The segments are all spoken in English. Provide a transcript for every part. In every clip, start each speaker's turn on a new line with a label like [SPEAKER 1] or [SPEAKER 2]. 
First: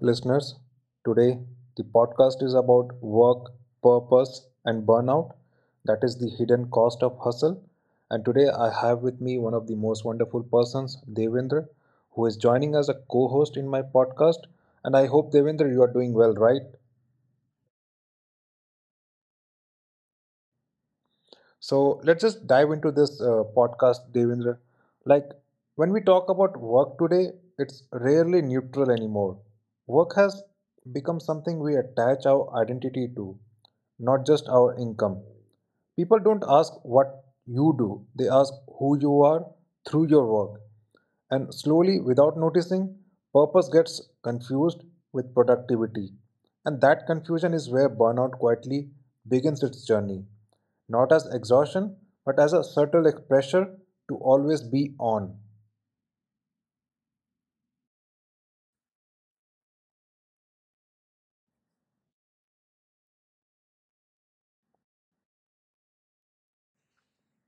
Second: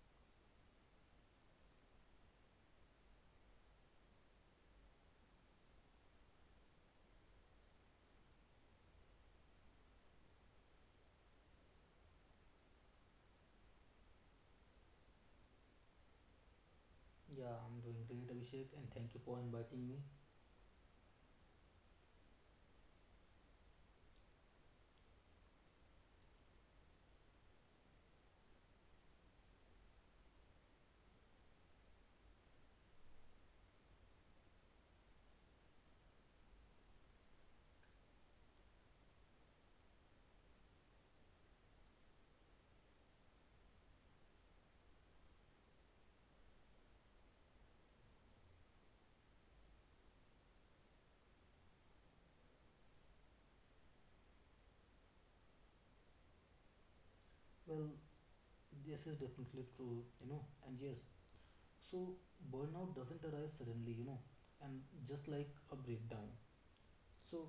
[SPEAKER 1] listeners. Today, the podcast is about work, purpose, and burnout. That is the hidden cost of hustle. And today, I have with me one of the most wonderful persons, Devendra, who is joining as a co host in my podcast. And I hope, Devendra, you are doing well, right?
[SPEAKER 2] Yeah, I'm doing great, Abhishek, and thank you for inviting me.
[SPEAKER 1] So let's just dive into this podcast, Devendra. Like when we talk about work today, it's rarely neutral anymore. Work has become something we attach our identity to, not just our income. People don't ask what you do, they ask who you are through your work. And slowly, without noticing, purpose gets confused with productivity. And that confusion is where burnout quietly begins its journey not as exhaustion, but as a subtle pressure to always be on,
[SPEAKER 2] Well, this is definitely true, you know, and yes, so burnout doesn't arise suddenly, you know, and just like a breakdown. So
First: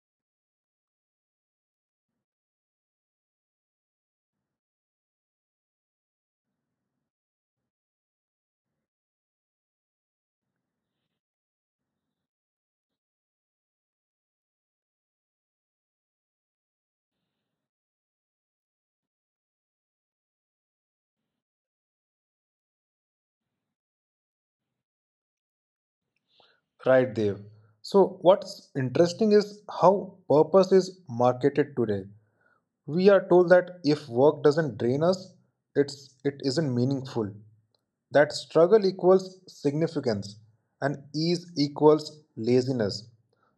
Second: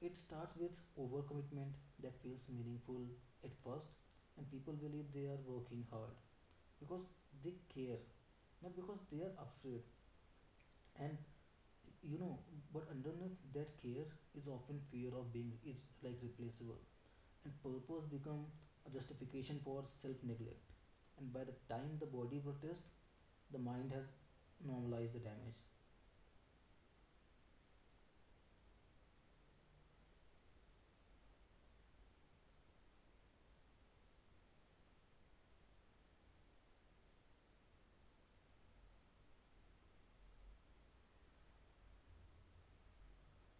[SPEAKER 2] it starts with overcommitment that feels meaningful at first, and people believe they are working hard because they care, not because they are afraid. And you know, but underneath that care is often fear of being is like replaceable, and purpose become a justification for self-neglect. And by the time the body protests, the mind has normalized the damage.
[SPEAKER 1] cried Dev. So, what's interesting is how purpose is marketed today. We are told that if work doesn't drain us, it isn't meaningful. That struggle equals significance and ease equals laziness.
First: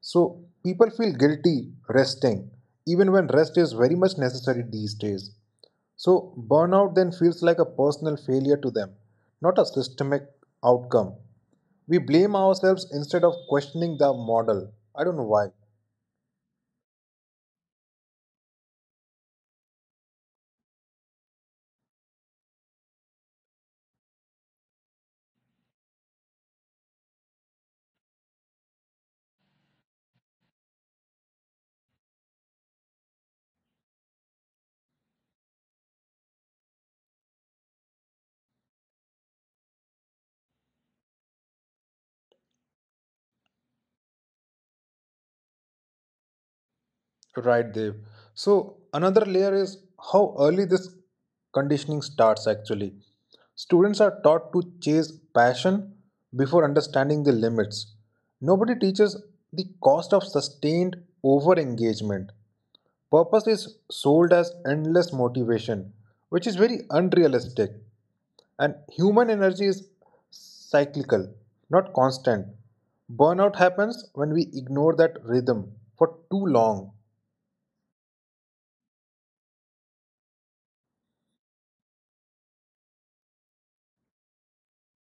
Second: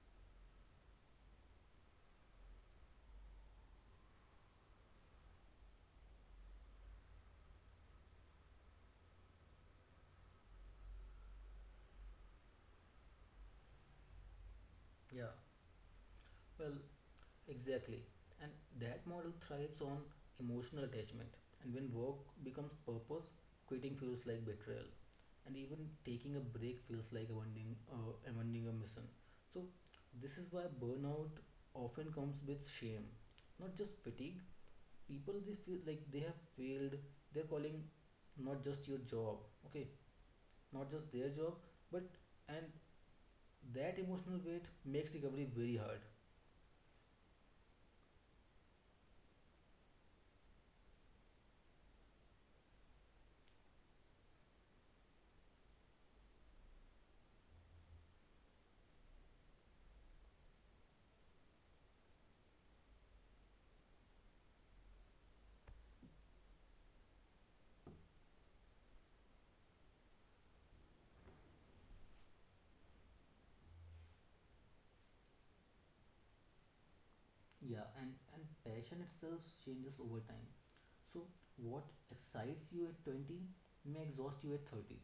[SPEAKER 1] So, people feel guilty resting, even when rest is very much necessary these days. So, burnout then feels like a personal failure to them, not a systemic outcome. We blame ourselves instead of questioning the model. I don't know
[SPEAKER 2] Yeah,
[SPEAKER 1] why.
[SPEAKER 2] well, exactly. And that model thrives on emotional attachment. And when work becomes purpose, quitting feels like betrayal. And even taking a break feels like abandoning a mission. So, this is why burnout often comes with shame. Not just fatigue, people they feel like they have failed, they're calling, not just your job, okay, not just their job, but and that emotional weight makes recovery very hard.
[SPEAKER 1] Right, Dev. So, another layer is how early this conditioning starts actually. Students are taught to chase passion before understanding the limits. Nobody teaches the cost of sustained over engagement. Purpose is sold as endless motivation, which is very unrealistic. And human energy is cyclical, not constant. Burnout happens when we ignore that rhythm for too long.
[SPEAKER 2] Yeah, and passion itself changes over time. So, what excites you at 20 may exhaust you at 30.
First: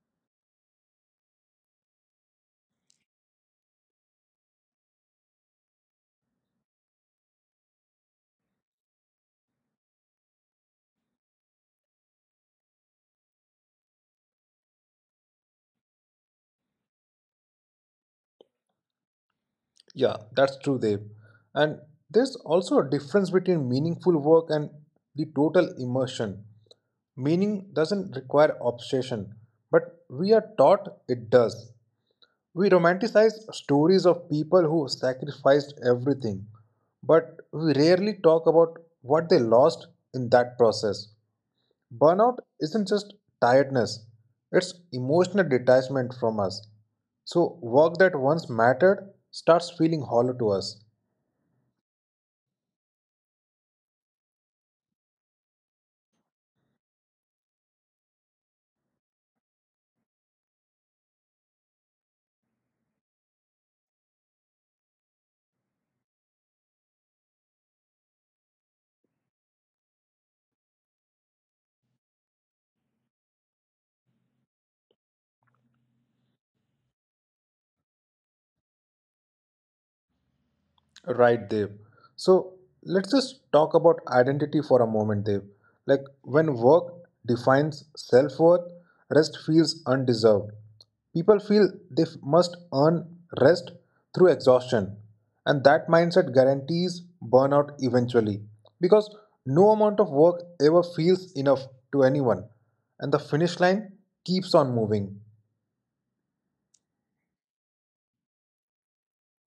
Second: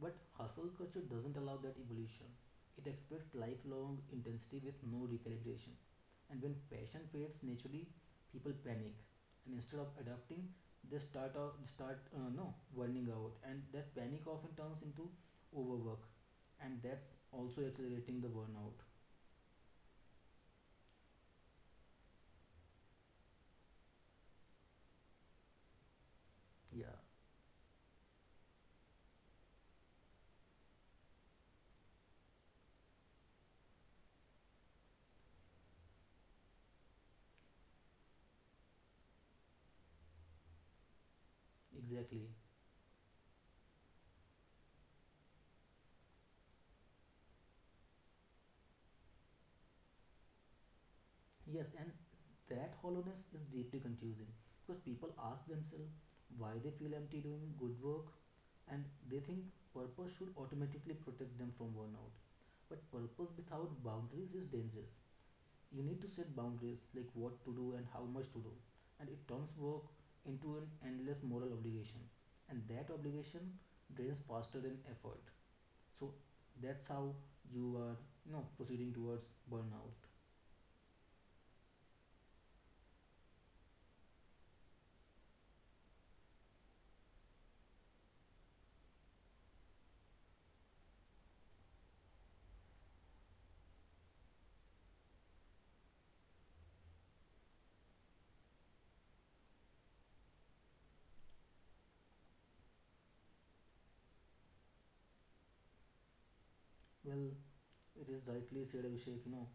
[SPEAKER 2] But hustle culture doesn't allow that evolution. It expects lifelong intensity with no recalibration. And when passion fades naturally, people panic, and instead of adapting, they start out, start no burning out, and that panic often turns into overwork, and that's also accelerating the burnout.
[SPEAKER 1] Yeah, that's true, Dev. And there's also a difference between meaningful work and the total immersion.
[SPEAKER 2] Yeah,
[SPEAKER 1] Meaning doesn't require obsession, but we are taught it does. We romanticize stories of people who sacrificed everything, but we rarely talk about what they lost in that process.
[SPEAKER 2] exactly.
[SPEAKER 1] Burnout isn't just tiredness, it's emotional detachment from us. So, work that once mattered starts feeling hollow to us.
[SPEAKER 2] Yes, and that hollowness is deeply confusing because people ask themselves why they feel empty doing good work, and they think purpose should automatically protect them from burnout. But purpose without boundaries is dangerous. You need to set boundaries like what to do and how much to do, and it turns work into an endless moral obligation, and that obligation drains faster than effort. So that's how you are, you know, proceeding towards burnout.
[SPEAKER 1] Right, Dev. So let's just talk about identity for a moment, Dev. Like when work defines self worth, rest feels undeserved. People feel they must earn rest through exhaustion, and that mindset guarantees burnout eventually because no amount of work ever feels enough to anyone, and the finish line keeps on moving.
[SPEAKER 2] Well, it is rightly said, Abhishek, you know,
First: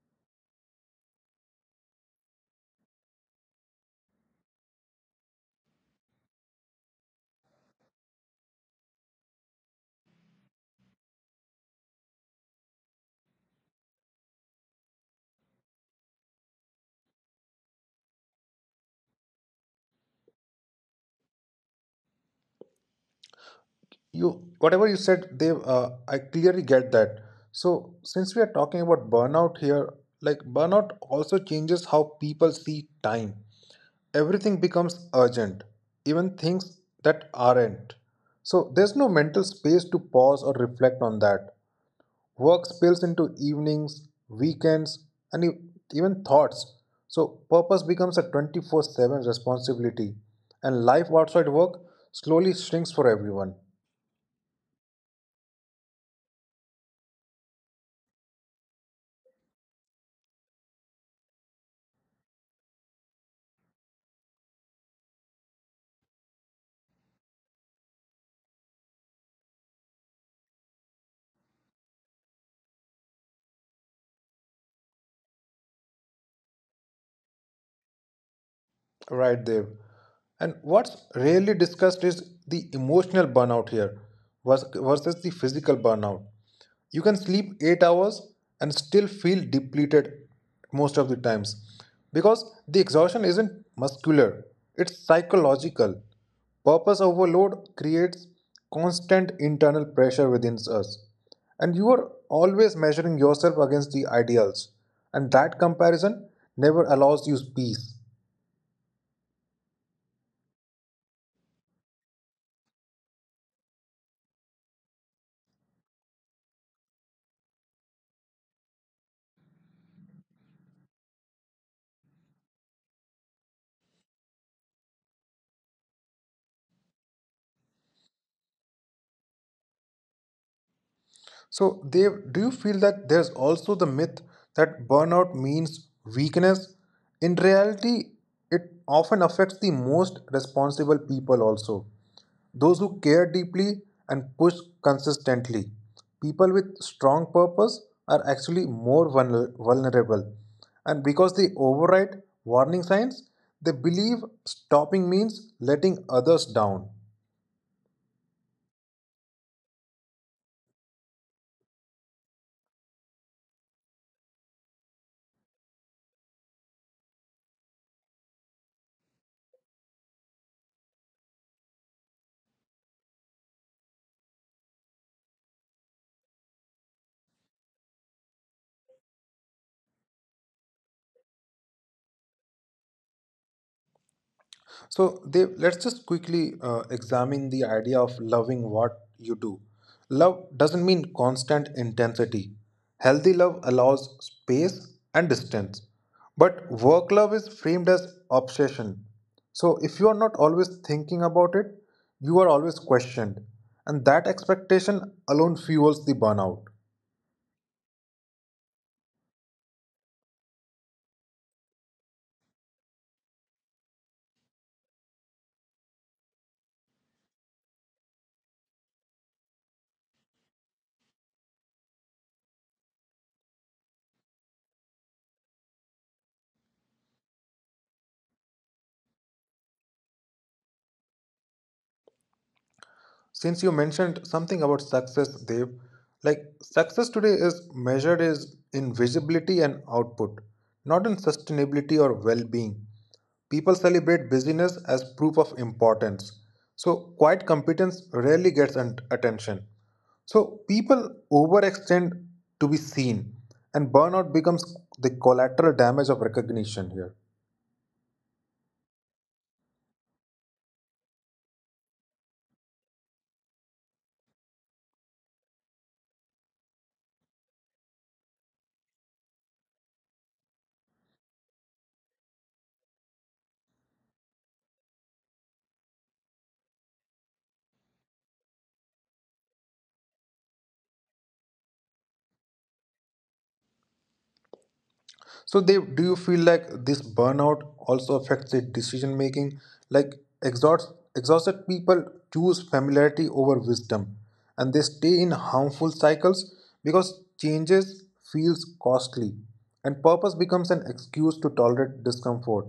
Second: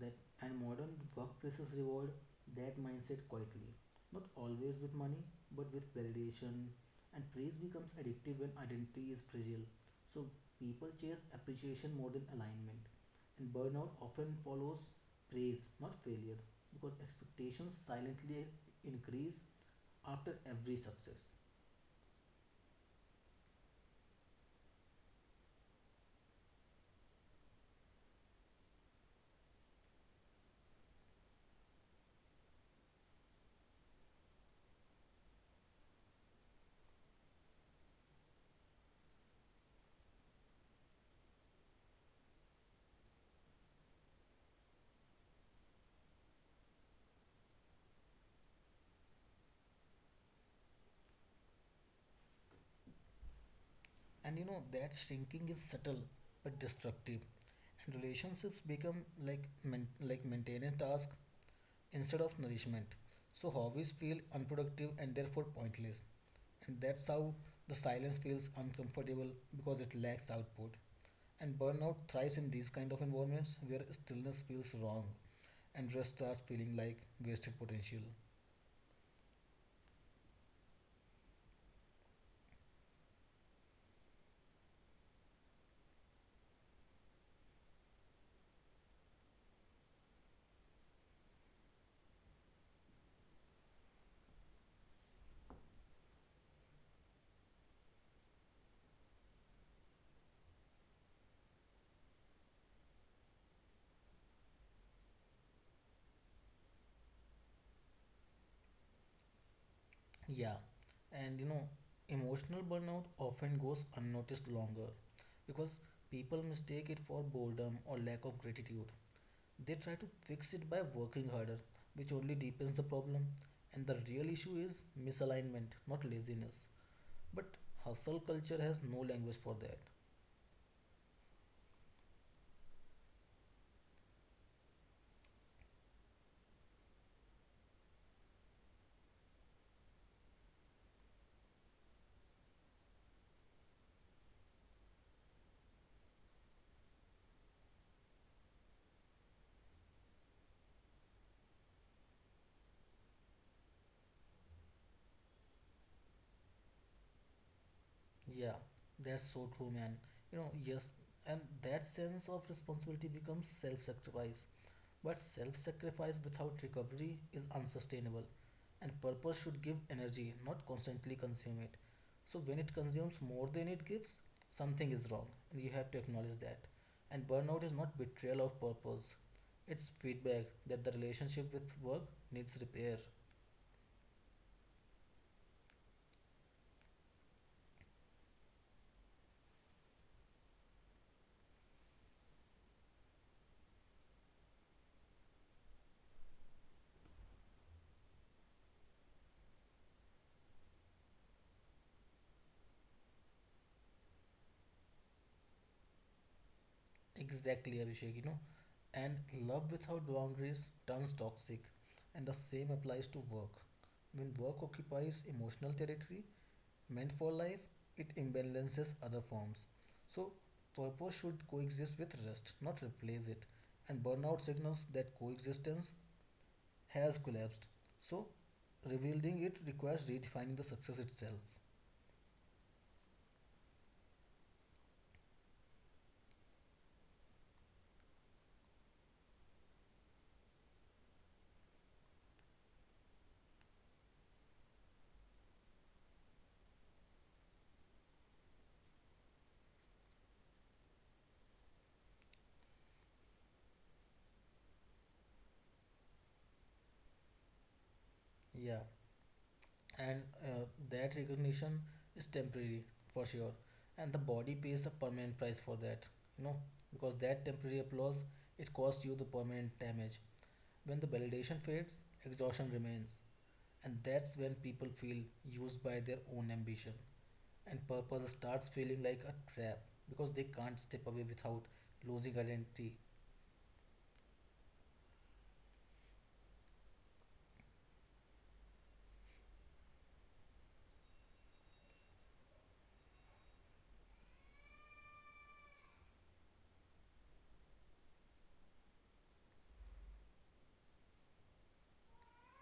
[SPEAKER 2] that and modern workplaces reward that mindset quietly. Not always with money, but with validation. And praise becomes addictive when identity is fragile. So people chase appreciation more than alignment. And burnout often follows praise, not failure, because expectations silently increase after every success.
[SPEAKER 1] You whatever you said they, I clearly get that. So since we are talking about burnout here, like burnout also changes how people see time. Everything becomes urgent, even things that aren't. So there's no mental space to pause or reflect on that. Work spills into evenings, weekends, and even thoughts. So purpose becomes a 24/7 responsibility, and life outside work slowly shrinks for everyone.
[SPEAKER 2] And you know that shrinking is subtle but destructive. And relationships become like maintenance task instead of nourishment. So hobbies feel unproductive and therefore pointless. And that's how the silence feels uncomfortable because it lacks output. And burnout thrives in these kind of environments where stillness feels wrong and rest starts feeling like wasted potential.
[SPEAKER 1] Right, Dev. And what's rarely discussed is the emotional burnout here versus the physical burnout. You can sleep 8 hours and still feel depleted most of the times because the exhaustion isn't muscular, it's psychological. Purpose overload creates constant internal pressure within us, and you are always measuring yourself against the ideals, and that comparison never allows you peace.
[SPEAKER 2] Yeah, and you know, emotional burnout often goes unnoticed longer because people mistake it for boredom or lack of gratitude. They try to fix it by working harder, which only deepens the problem. And the real issue is misalignment, not laziness. But hustle culture has no language for that.
[SPEAKER 1] So, Dev, do you feel that there's also the myth that burnout means weakness? In reality, it often affects the most responsible people also. Those who care deeply and push consistently. People with strong purpose are actually more vulnerable. And because they override warning signs, they believe stopping means letting others down.
[SPEAKER 2] Yeah, that's so true, man. You know, yes, and that sense of responsibility becomes self sacrifice. But self sacrifice without recovery is unsustainable, and purpose should give energy, not constantly consume it. So, when it consumes more than it gives, something is wrong, and you have to acknowledge that. And burnout is not betrayal of purpose, it's feedback that the relationship with work needs repair.
[SPEAKER 1] So they, let's just quickly examine the idea of loving what you do. Love doesn't mean constant intensity. Healthy love allows space and distance. But work love is framed as obsession. So if you are not always thinking about it, you are always questioned. And that expectation alone fuels the burnout.
[SPEAKER 2] Exactly, Abhishek, you know. And love without boundaries turns toxic, and the same applies to work. When work occupies emotional territory, meant for life, it imbalances other forms. So, purpose should coexist with rest, not replace it. And burnout signals that coexistence has collapsed. So, revealing it requires redefining the success itself.
[SPEAKER 1] Since you mentioned something about success, Dev, like success today is measured is in visibility and output, not in sustainability or well-being. People celebrate busyness as proof of importance, so quiet competence rarely gets attention. So people overextend to be seen, and burnout becomes the collateral damage of recognition here.
[SPEAKER 2] Yeah, and that recognition is temporary for sure, and the body pays a permanent price for that. You know, because that temporary applause, it costs you the permanent damage. When the validation fades, exhaustion remains. And that's when people feel used by their own ambition. And purpose starts feeling like a trap because they can't step away without losing identity.
[SPEAKER 1] So they do you feel like this burnout also affects their decision making? Like exhausted people choose familiarity over wisdom, and they stay in harmful cycles because changes feels costly, and purpose becomes an excuse to tolerate discomfort.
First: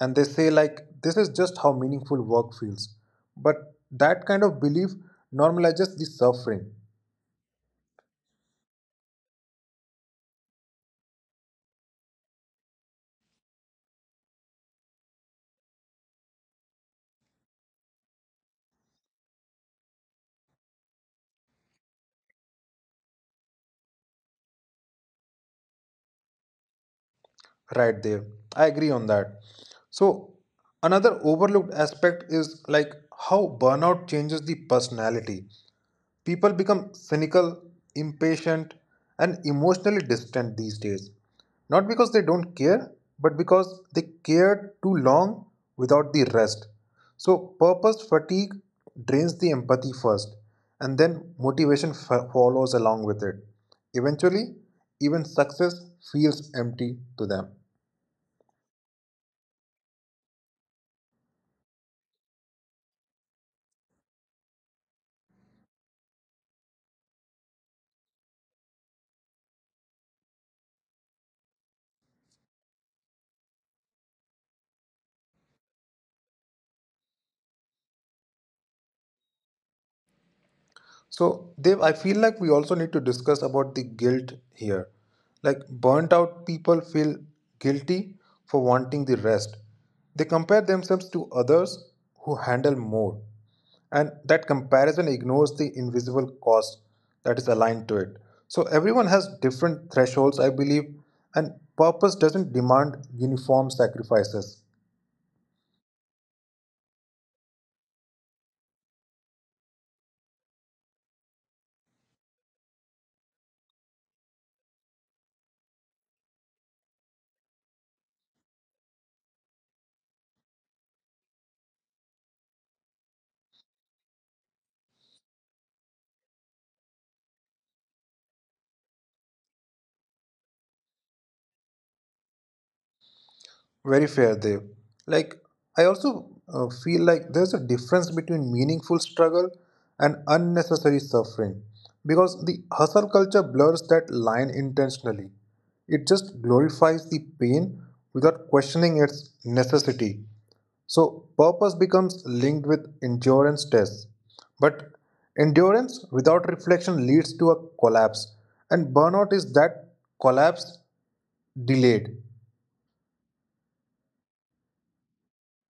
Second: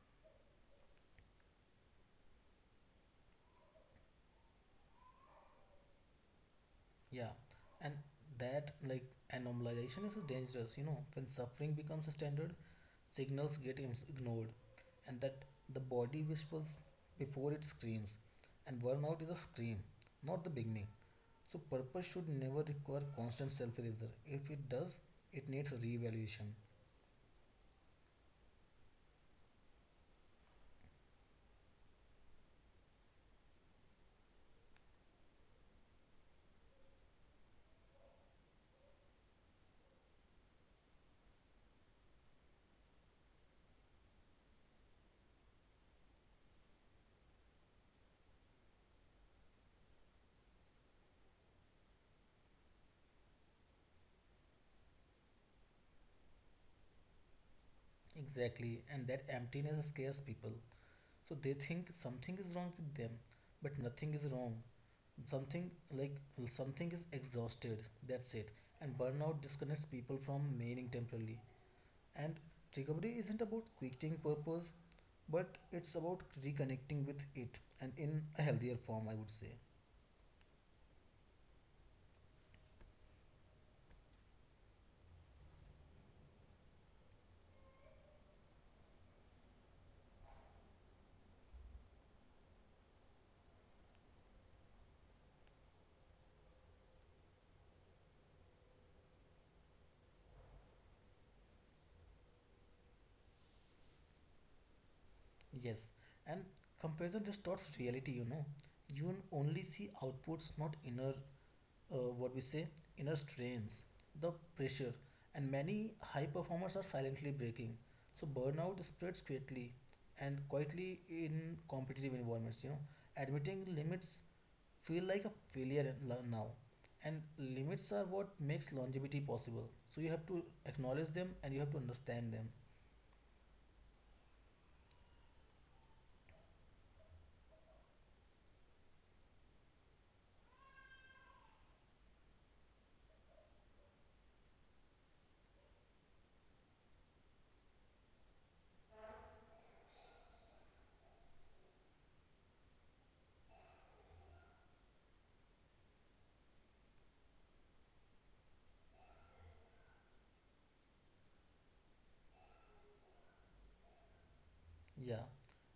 [SPEAKER 1] And they say like this is just how meaningful work feels, but that kind of belief normalizes the suffering.
[SPEAKER 2] Yeah. And that like anomalization is dangerous, you know, when suffering becomes a standard, signals get ignored, and that the body whispers before it screams, and burnout is a scream, not the beginning. So purpose should never require constant self-erasure. If it does, it needs a reevaluation.
[SPEAKER 1] Right there. I agree on that. So, another overlooked aspect is like how burnout changes the personality. People become cynical, impatient, and emotionally distant these days. Not because they don't care, but because they cared too long without the rest. So, purpose fatigue drains the empathy first, and then motivation follows along with it. Eventually, even success feels empty to them.
[SPEAKER 2] Exactly, and that emptiness scares people. So they think something is wrong with them, but nothing is wrong. Something like something is exhausted, that's it. And burnout disconnects people from meaning temporarily. And recovery isn't about quitting purpose, but it's about reconnecting with it, and in a healthier form, I would say.
[SPEAKER 1] So, Dev, I feel like we also need to discuss about the guilt here. Like, burnt out people feel guilty for wanting the rest. They compare themselves to others who handle more. And that comparison ignores the invisible cost that is aligned to it. So, everyone has different thresholds, I believe, and purpose doesn't demand uniform sacrifices.
[SPEAKER 2] Yes, and comparison distorts reality, you know. You only see outputs, not inner, what we say, inner strains, the pressure, and many high performers are silently breaking. So burnout spreads quickly and quietly in competitive environments, you know. Admitting limits feel like a failure now, and limits are what makes longevity possible, so you have to acknowledge them and you have to understand them.
[SPEAKER 1] Very fair, Dev. Like, I also feel like there's a difference between meaningful struggle and unnecessary suffering because the hustle culture blurs that line intentionally. It just glorifies the pain without questioning its necessity. So, purpose becomes linked with endurance tests. But endurance without reflection leads to a collapse, and burnout is that collapse delayed.
[SPEAKER 2] Yeah,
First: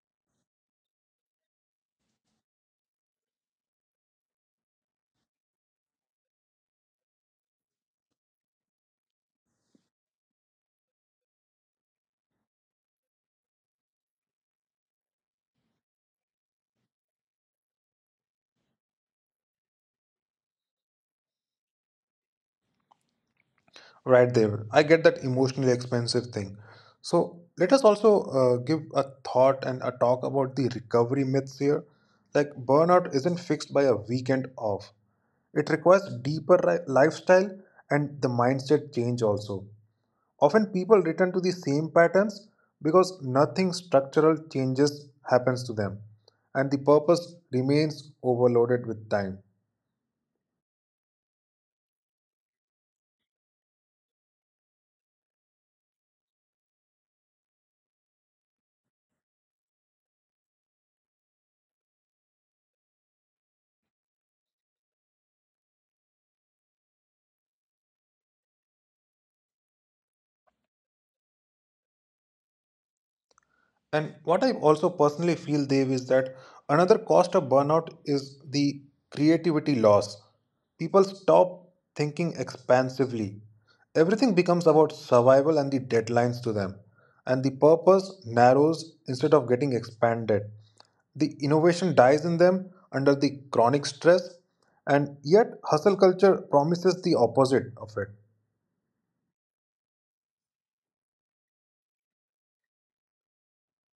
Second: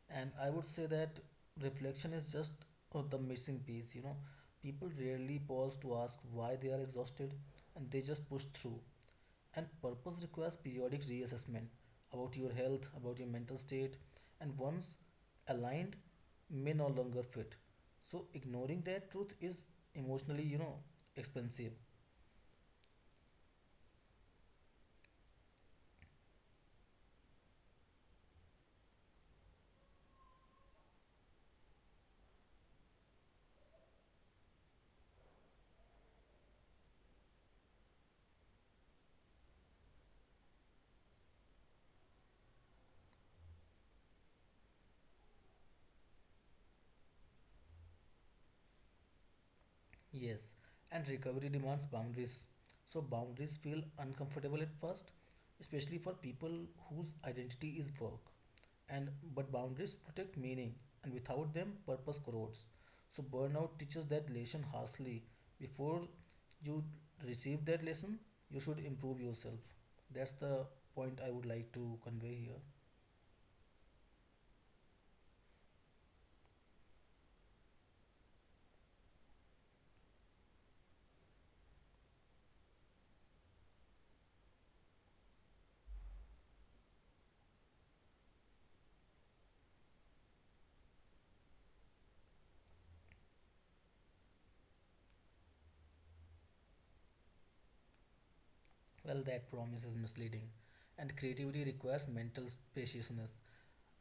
[SPEAKER 2] and I would say that reflection is just, the missing piece. You know, people rarely pause to ask why they are exhausted, and they just push through. And purpose requires periodic reassessment about your health, about your mental state, and once aligned, may no longer fit. So, ignoring that truth is emotionally, you know, expensive.
[SPEAKER 1] Right there. I get that emotionally expensive thing. So let us also give a thought and a talk about the recovery myths here. Like burnout isn't fixed by a weekend off. It requires deeper lifestyle and the mindset change also. Often people return to the same patterns because nothing structural changes happens to them, and the purpose remains overloaded with time.
[SPEAKER 2] Yes, and recovery demands boundaries. So boundaries feel uncomfortable at first, especially for people whose identity is work. And but boundaries protect meaning, and without them, purpose corrodes. So burnout teaches that lesson harshly. Before you receive that lesson, you should improve yourself. That's the point I would like to convey here.
[SPEAKER 1] And what I also personally feel, Dave, is that another cost of burnout is the creativity loss. People stop thinking expansively. Everything becomes about survival and the deadlines to them. And the purpose narrows instead of getting expanded. The innovation dies in them under the chronic stress, and yet hustle culture promises the opposite of it.
[SPEAKER 2] Well, that promise is misleading, and creativity requires mental spaciousness.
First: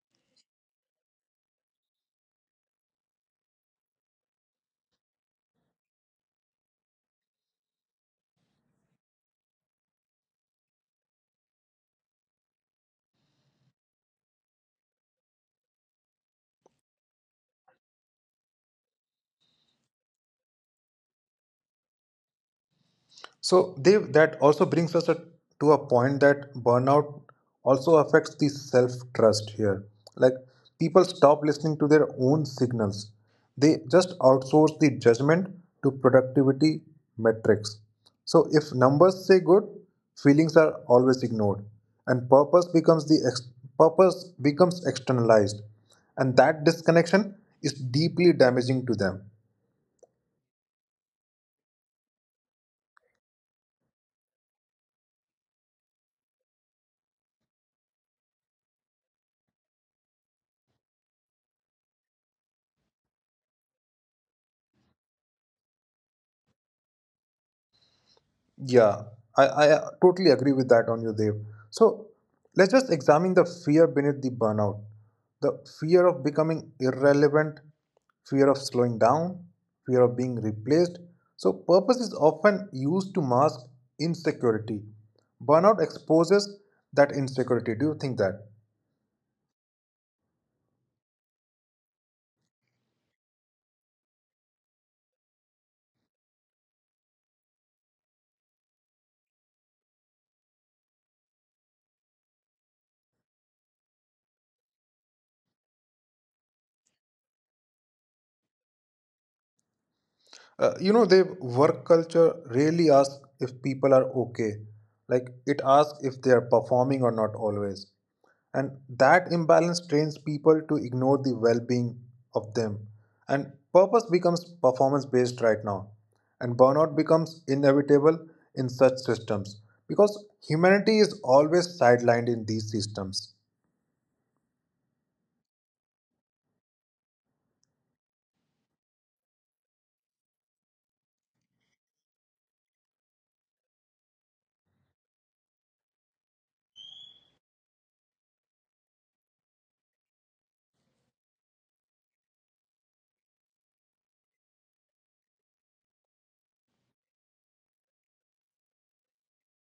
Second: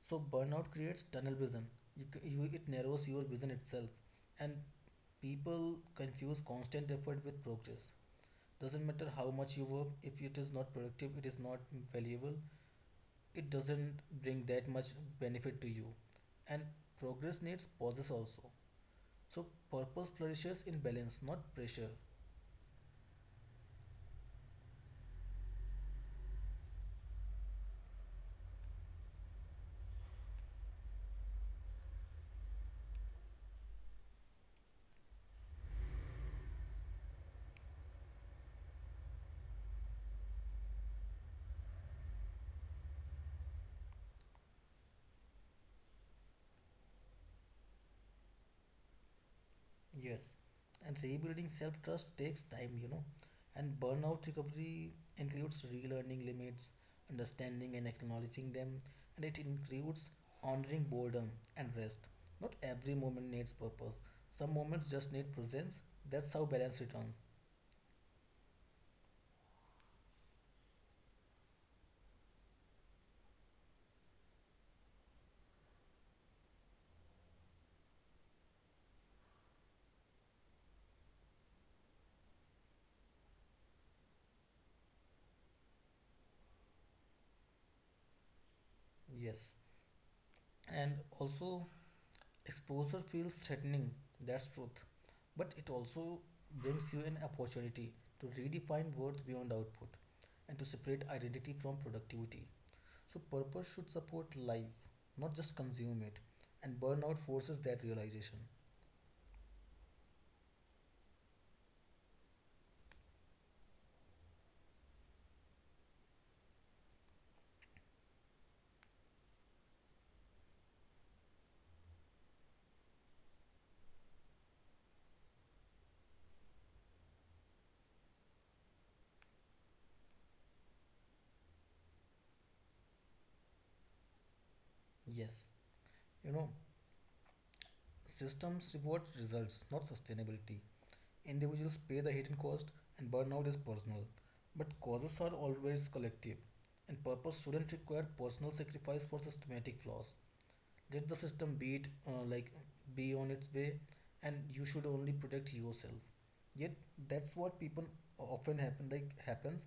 [SPEAKER 2] So burnout creates tunnel vision. It narrows your vision itself, and people confuse constant effort with progress. Doesn't matter how much you work, if it is not productive, it is not valuable. It doesn't bring that much benefit to you, and progress needs pauses also. So purpose flourishes in balance, not pressure.
[SPEAKER 1] So they that also brings us a, to a point that burnout also affects the self trust here. Like people stop listening to their own signals. They just outsource the judgment to productivity metrics. So if numbers say good, feelings are always ignored, and purpose becomes externalized, and that disconnection is deeply damaging to them.
[SPEAKER 2] Yes, and rebuilding self trust takes time, you know. And burnout recovery includes relearning limits, understanding and acknowledging them, and it includes honoring boredom and rest. Not every moment needs purpose, some moments just need presence. That's how balance returns.
[SPEAKER 1] Yeah, I totally agree with that on you, Dev. So let's just examine the fear beneath the burnout. The fear of becoming irrelevant, fear of slowing down, fear of being replaced. So purpose is often used to mask insecurity. Burnout exposes that insecurity. Do you think that?
[SPEAKER 2] Yes, and also exposure feels threatening, that's truth. But it also brings you an opportunity to redefine worth beyond output and to separate identity from productivity. So purpose should support life, not just consume it. And burnout forces that realization.
[SPEAKER 1] You know, Dev, work culture really asks if people are okay. Like it asks if they are performing or not always. And that imbalance trains people to ignore the well being of them. And purpose becomes performance based right now. And burnout becomes inevitable in such systems because humanity is always sidelined in these systems.
[SPEAKER 2] Yes, you know, systems reward results, not sustainability. Individuals pay the hidden cost, and burnout is personal. But causes are always collective, and purpose shouldn't require personal sacrifice for systematic flaws. Let the system be it, like be on its way, and you should only protect yourself. Yet that's what people often happens,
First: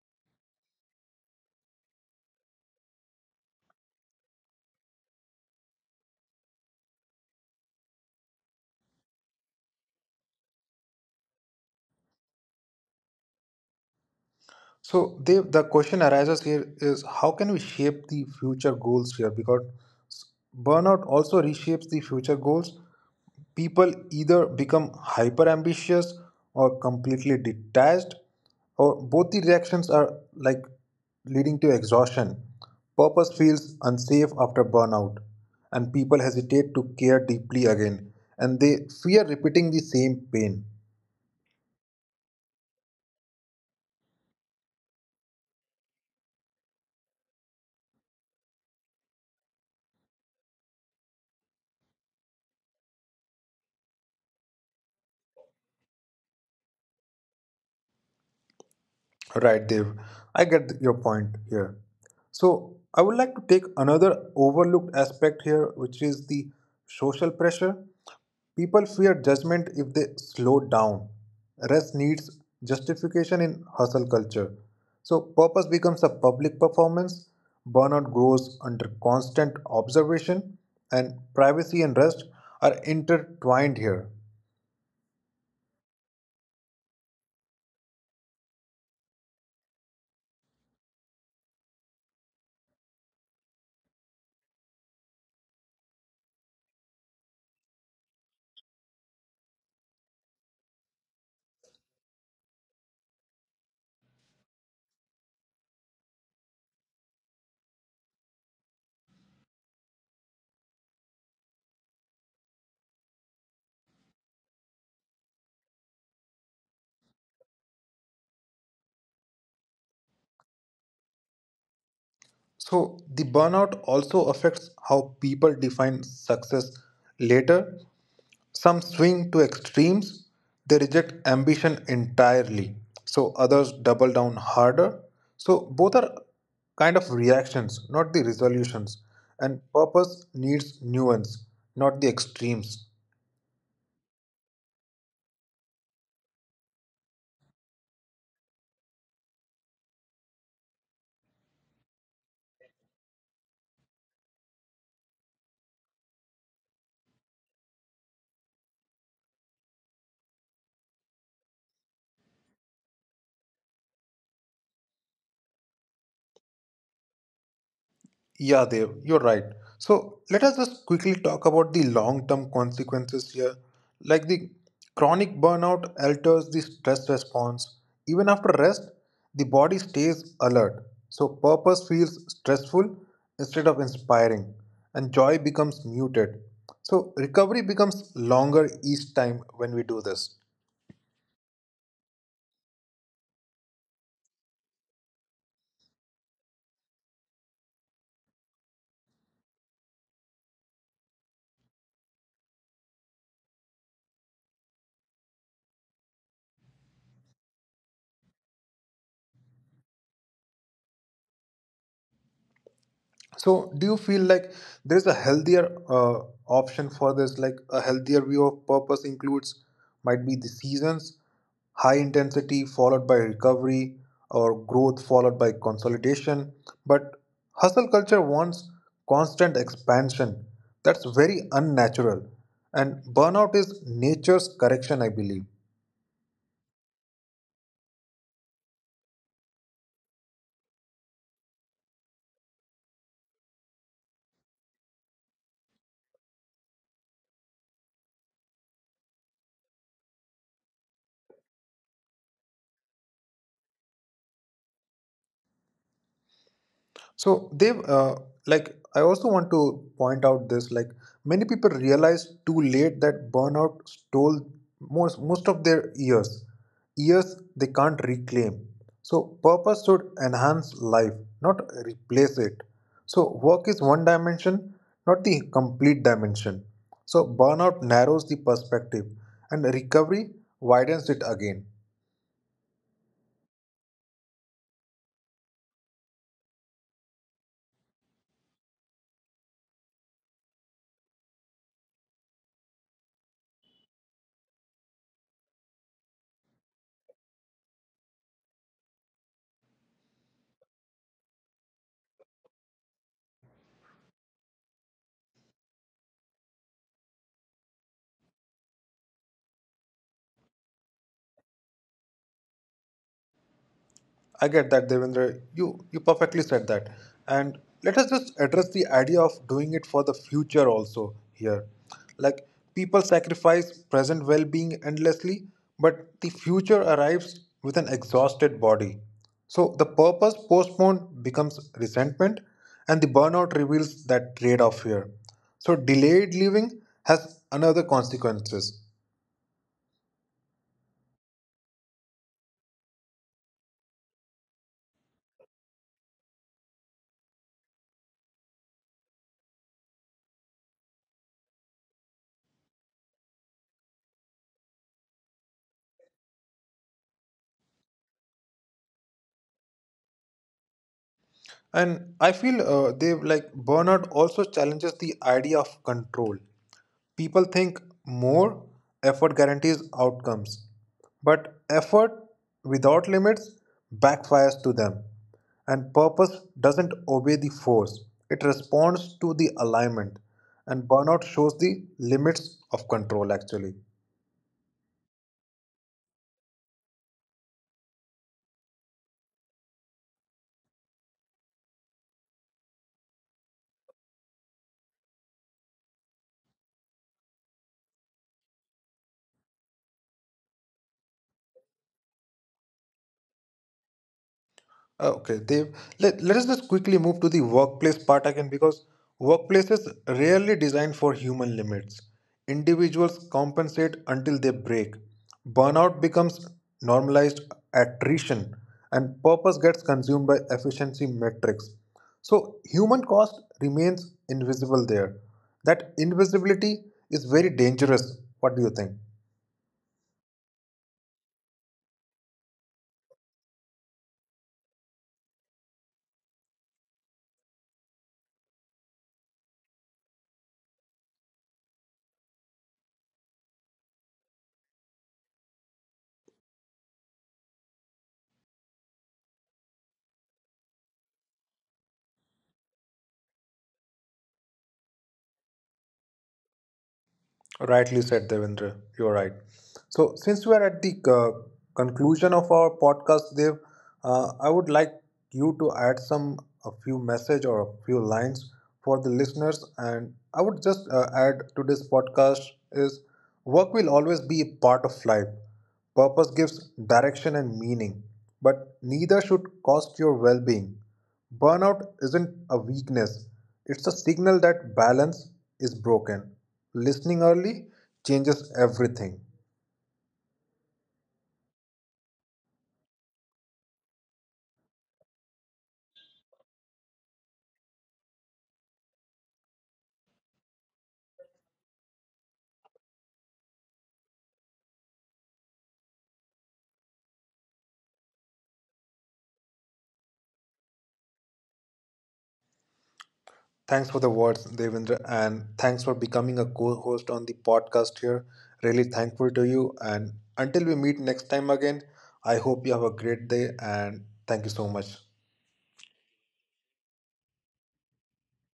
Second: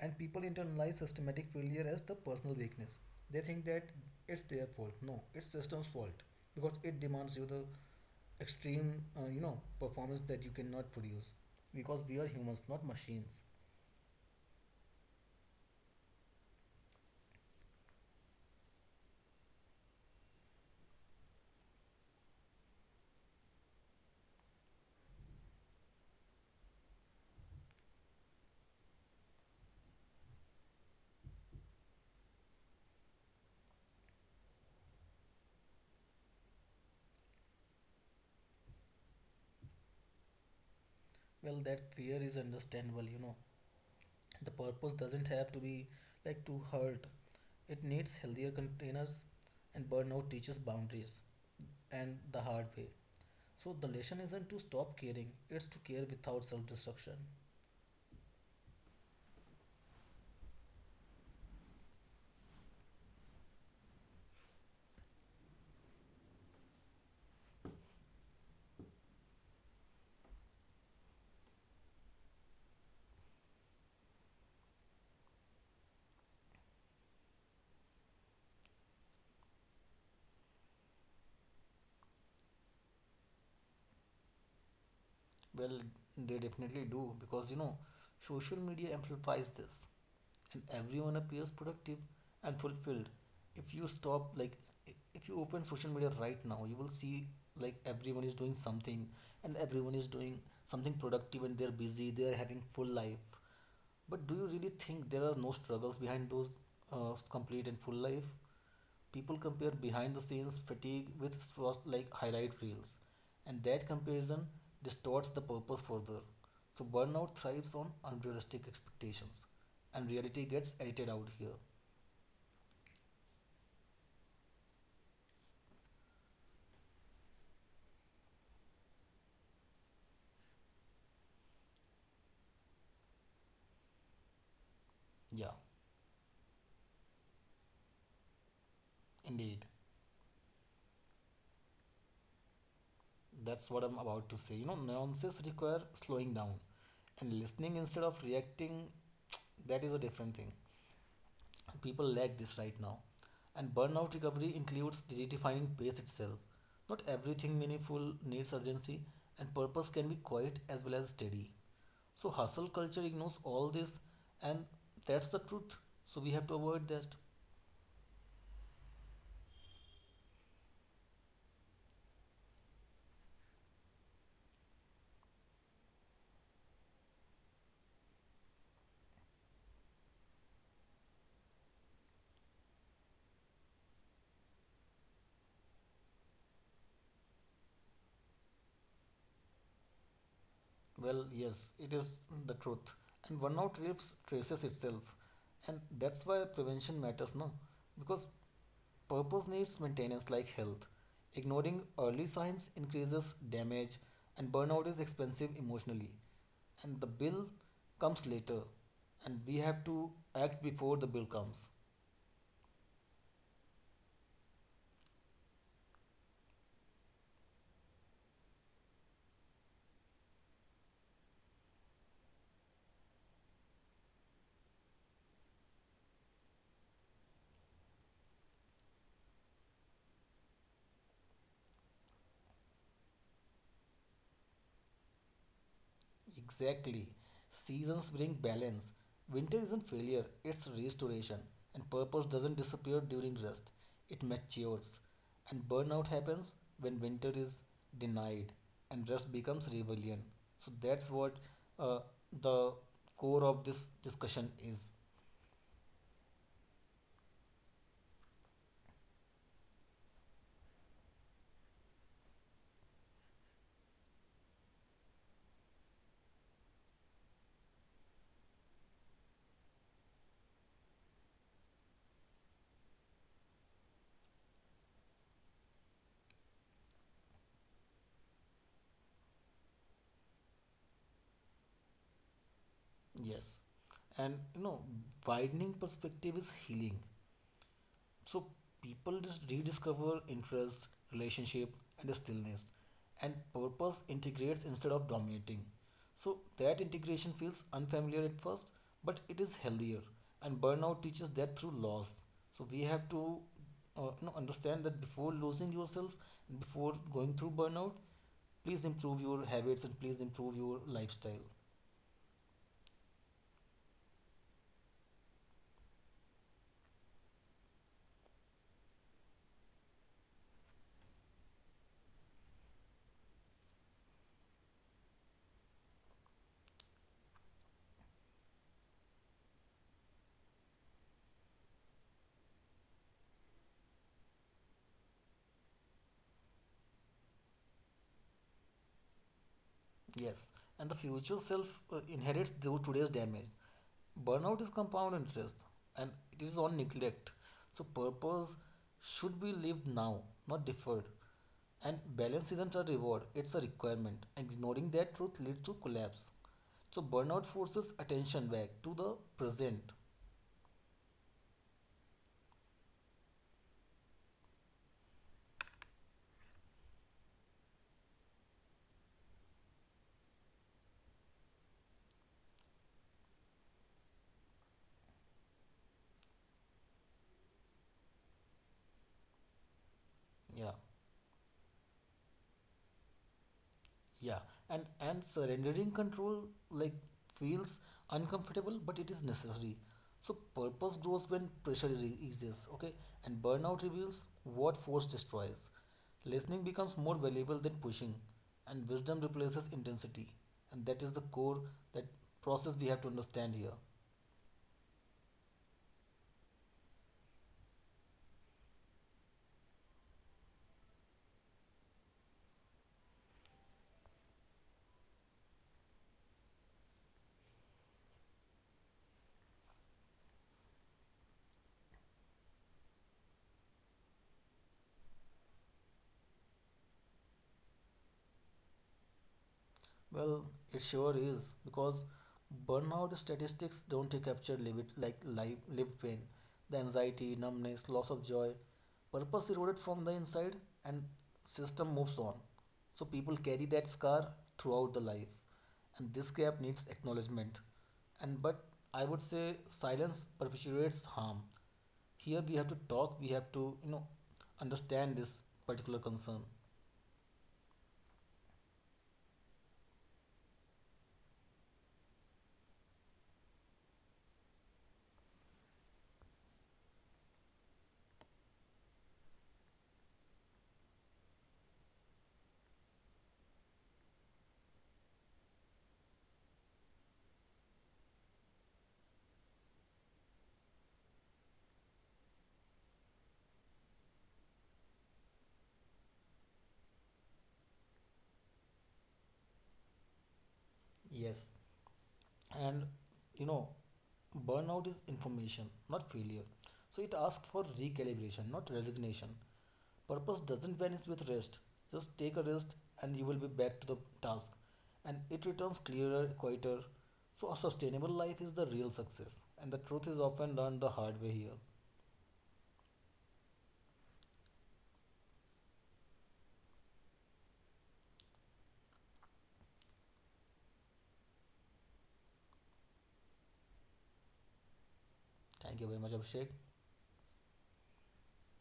[SPEAKER 2] and people internalize systematic failure as the personal weakness. They think that it's their fault, no, it's system's fault, because it demands you the extreme, you know, performance that you cannot produce, because we are humans, not machines.
[SPEAKER 1] So they, the question arises here is how can we shape the future goals here? Because burnout also reshapes the future goals. People either become hyper ambitious or completely detached, or both the reactions are like leading to exhaustion. Purpose feels unsafe after burnout, and people hesitate to care deeply again, and they fear repeating the same pain.
[SPEAKER 2] Well that fear is understandable, you know. The purpose doesn't have to be like to hurt, it needs healthier containers. And burnout teaches boundaries, and the hard way. So the lesson isn't to stop caring, it's to care without self-destruction.
[SPEAKER 1] Right, Dev. I get your point here. So, I would like to take another overlooked aspect here, which is the social pressure. People fear judgment if they slow down. Rest needs justification in hustle culture. So, purpose becomes a public performance, burnout grows under constant observation, and privacy and rest are intertwined here.
[SPEAKER 2] Well, they definitely do because you know, social media amplifies this, and everyone appears productive and fulfilled. If you stop, like, if you open social media right now, you will see like everyone is doing something, and everyone is doing something productive, and they're busy, they're having full life. But do you really think there are no struggles behind those, complete and full life? People compare behind the scenes fatigue with first like highlight reels, and that comparison distorts the purpose further. So burnout thrives on unrealistic expectations, and reality gets edited out here.
[SPEAKER 1] So, the burnout also affects how people define success later. Some swing to extremes, they reject ambition entirely. So others double down harder.
[SPEAKER 2] Yeah,
[SPEAKER 1] So both are kind of reactions, not the resolutions.
[SPEAKER 2] indeed.
[SPEAKER 1] And purpose needs nuance, not the extremes.
[SPEAKER 2] That's what I'm about to say. You know, nuances require slowing down and listening instead of reacting. That is a different thing. People lack this right now. And burnout recovery includes redefining pace itself. Not everything meaningful needs urgency, and purpose can be quiet as well as steady. So, hustle culture ignores all this, and that's the truth. So, we have to avoid that.
[SPEAKER 1] Yeah, Dev, you're right. So let us just quickly talk about the long term consequences here. Like the chronic burnout alters the stress response. Even after rest, the body stays alert. So purpose feels stressful instead of inspiring, and joy becomes muted. So recovery becomes longer each time when we do this.
[SPEAKER 2] Well, yes, it is the truth. And burnout rapes traces itself. And that's why prevention matters, no? Because purpose needs maintenance like health. Ignoring early signs increases damage, and burnout is expensive emotionally. And the bill comes later, and we have to act before the bill comes.
[SPEAKER 1] So, do you feel like there's a healthier option for this? Like a healthier view of purpose includes might be the seasons, high intensity followed by recovery, or growth followed by consolidation. But hustle culture wants constant expansion. That's very unnatural. And burnout is nature's correction, I believe.
[SPEAKER 2] Exactly. Seasons bring balance. Winter isn't failure, it's restoration. And purpose doesn't disappear during rest, it matures. And burnout happens when winter is denied and rest becomes rebellion. So that's what, uh, the core of this discussion is.
[SPEAKER 1] So they like I also want to point out this like many people realize too late that burnout stole most of their years they can't reclaim. So purpose should enhance life, not replace it. So work is one dimension, not the complete dimension. So burnout narrows the perspective, and recovery widens it again.
[SPEAKER 2] Yes. And you know, widening perspective is healing. So people just rediscover interest, relationship, and the stillness. And purpose integrates instead of dominating. So that integration feels unfamiliar at first, but it is healthier. And burnout teaches that through loss. So we have to, you know, understand that before losing yourself, before going through burnout, please improve your habits and please improve your lifestyle.
[SPEAKER 1] I get that, Devendra. You perfectly said that. And let us just address the idea of doing it for the future also here. Like people sacrifice present well-being endlessly, but the future arrives with an exhausted body. So the purpose postponed becomes resentment, and the burnout reveals that trade-off here. So delayed living has another consequences.
[SPEAKER 2] Yes, and the future self, inherits the today's damage. Burnout is compound interest, and it is on neglect. So, purpose should be lived now, not deferred. And balance isn't a reward, it's a requirement. And ignoring that truth leads to collapse. So, burnout forces attention back to the present.
[SPEAKER 1] And I feel they like burnout also challenges the idea of control. People think more effort guarantees outcomes, but effort without limits backfires to them. And purpose doesn't obey the force, it responds to the alignment. And burnout
[SPEAKER 2] Yeah.
[SPEAKER 1] shows the limits of control actually.
[SPEAKER 2] Yeah, and surrendering control like feels uncomfortable, but it is necessary. So purpose grows when pressure eases, okay? And burnout reveals what force destroys. Listening becomes more valuable than pushing, and wisdom replaces intensity. And that is the core that process we have to understand here.
[SPEAKER 1] Okay, Dev. Let us just quickly move to the workplace part again because workplaces rarely designed for human limits. Individuals compensate until they break. Burnout becomes normalized attrition, and purpose gets consumed by efficiency metrics. So human cost remains invisible there. That invisibility is very dangerous. What do you think?
[SPEAKER 2] Well, it sure is because burnout statistics don't capture live lived pain, the anxiety, numbness, loss of joy, purpose eroded from the inside, and system moves on. So people carry that scar throughout the life, and this gap needs acknowledgement. And but I would say silence perpetuates harm. Here we have to talk. We have to, you know, understand this particular concern.
[SPEAKER 1] Rightly said, Devendra. You're right. So, since we are at the conclusion of our podcast, Dev, I would like you to add some a few message or a few lines for the listeners. And I would just add to this podcast is work will always be a part of life. Purpose gives direction and meaning, but neither should cost your well-being. Burnout isn't a weakness; it's a signal that balance is broken. Listening early changes everything.
[SPEAKER 2] Yes, and you know, burnout is information, not failure. So it asks for recalibration, not resignation. Purpose doesn't vanish with rest, just take a rest and you will be back to the task, and it returns clearer, quieter. So a sustainable life is the real success, and the truth is often learned the hard way here.
[SPEAKER 1] Thanks for the words, Devendra, and thanks for becoming a co host on the podcast here. Really thankful to you. And until we meet next time again, I hope you have a great day and thank you so much.
[SPEAKER 2] Thank you very much, Abhishek.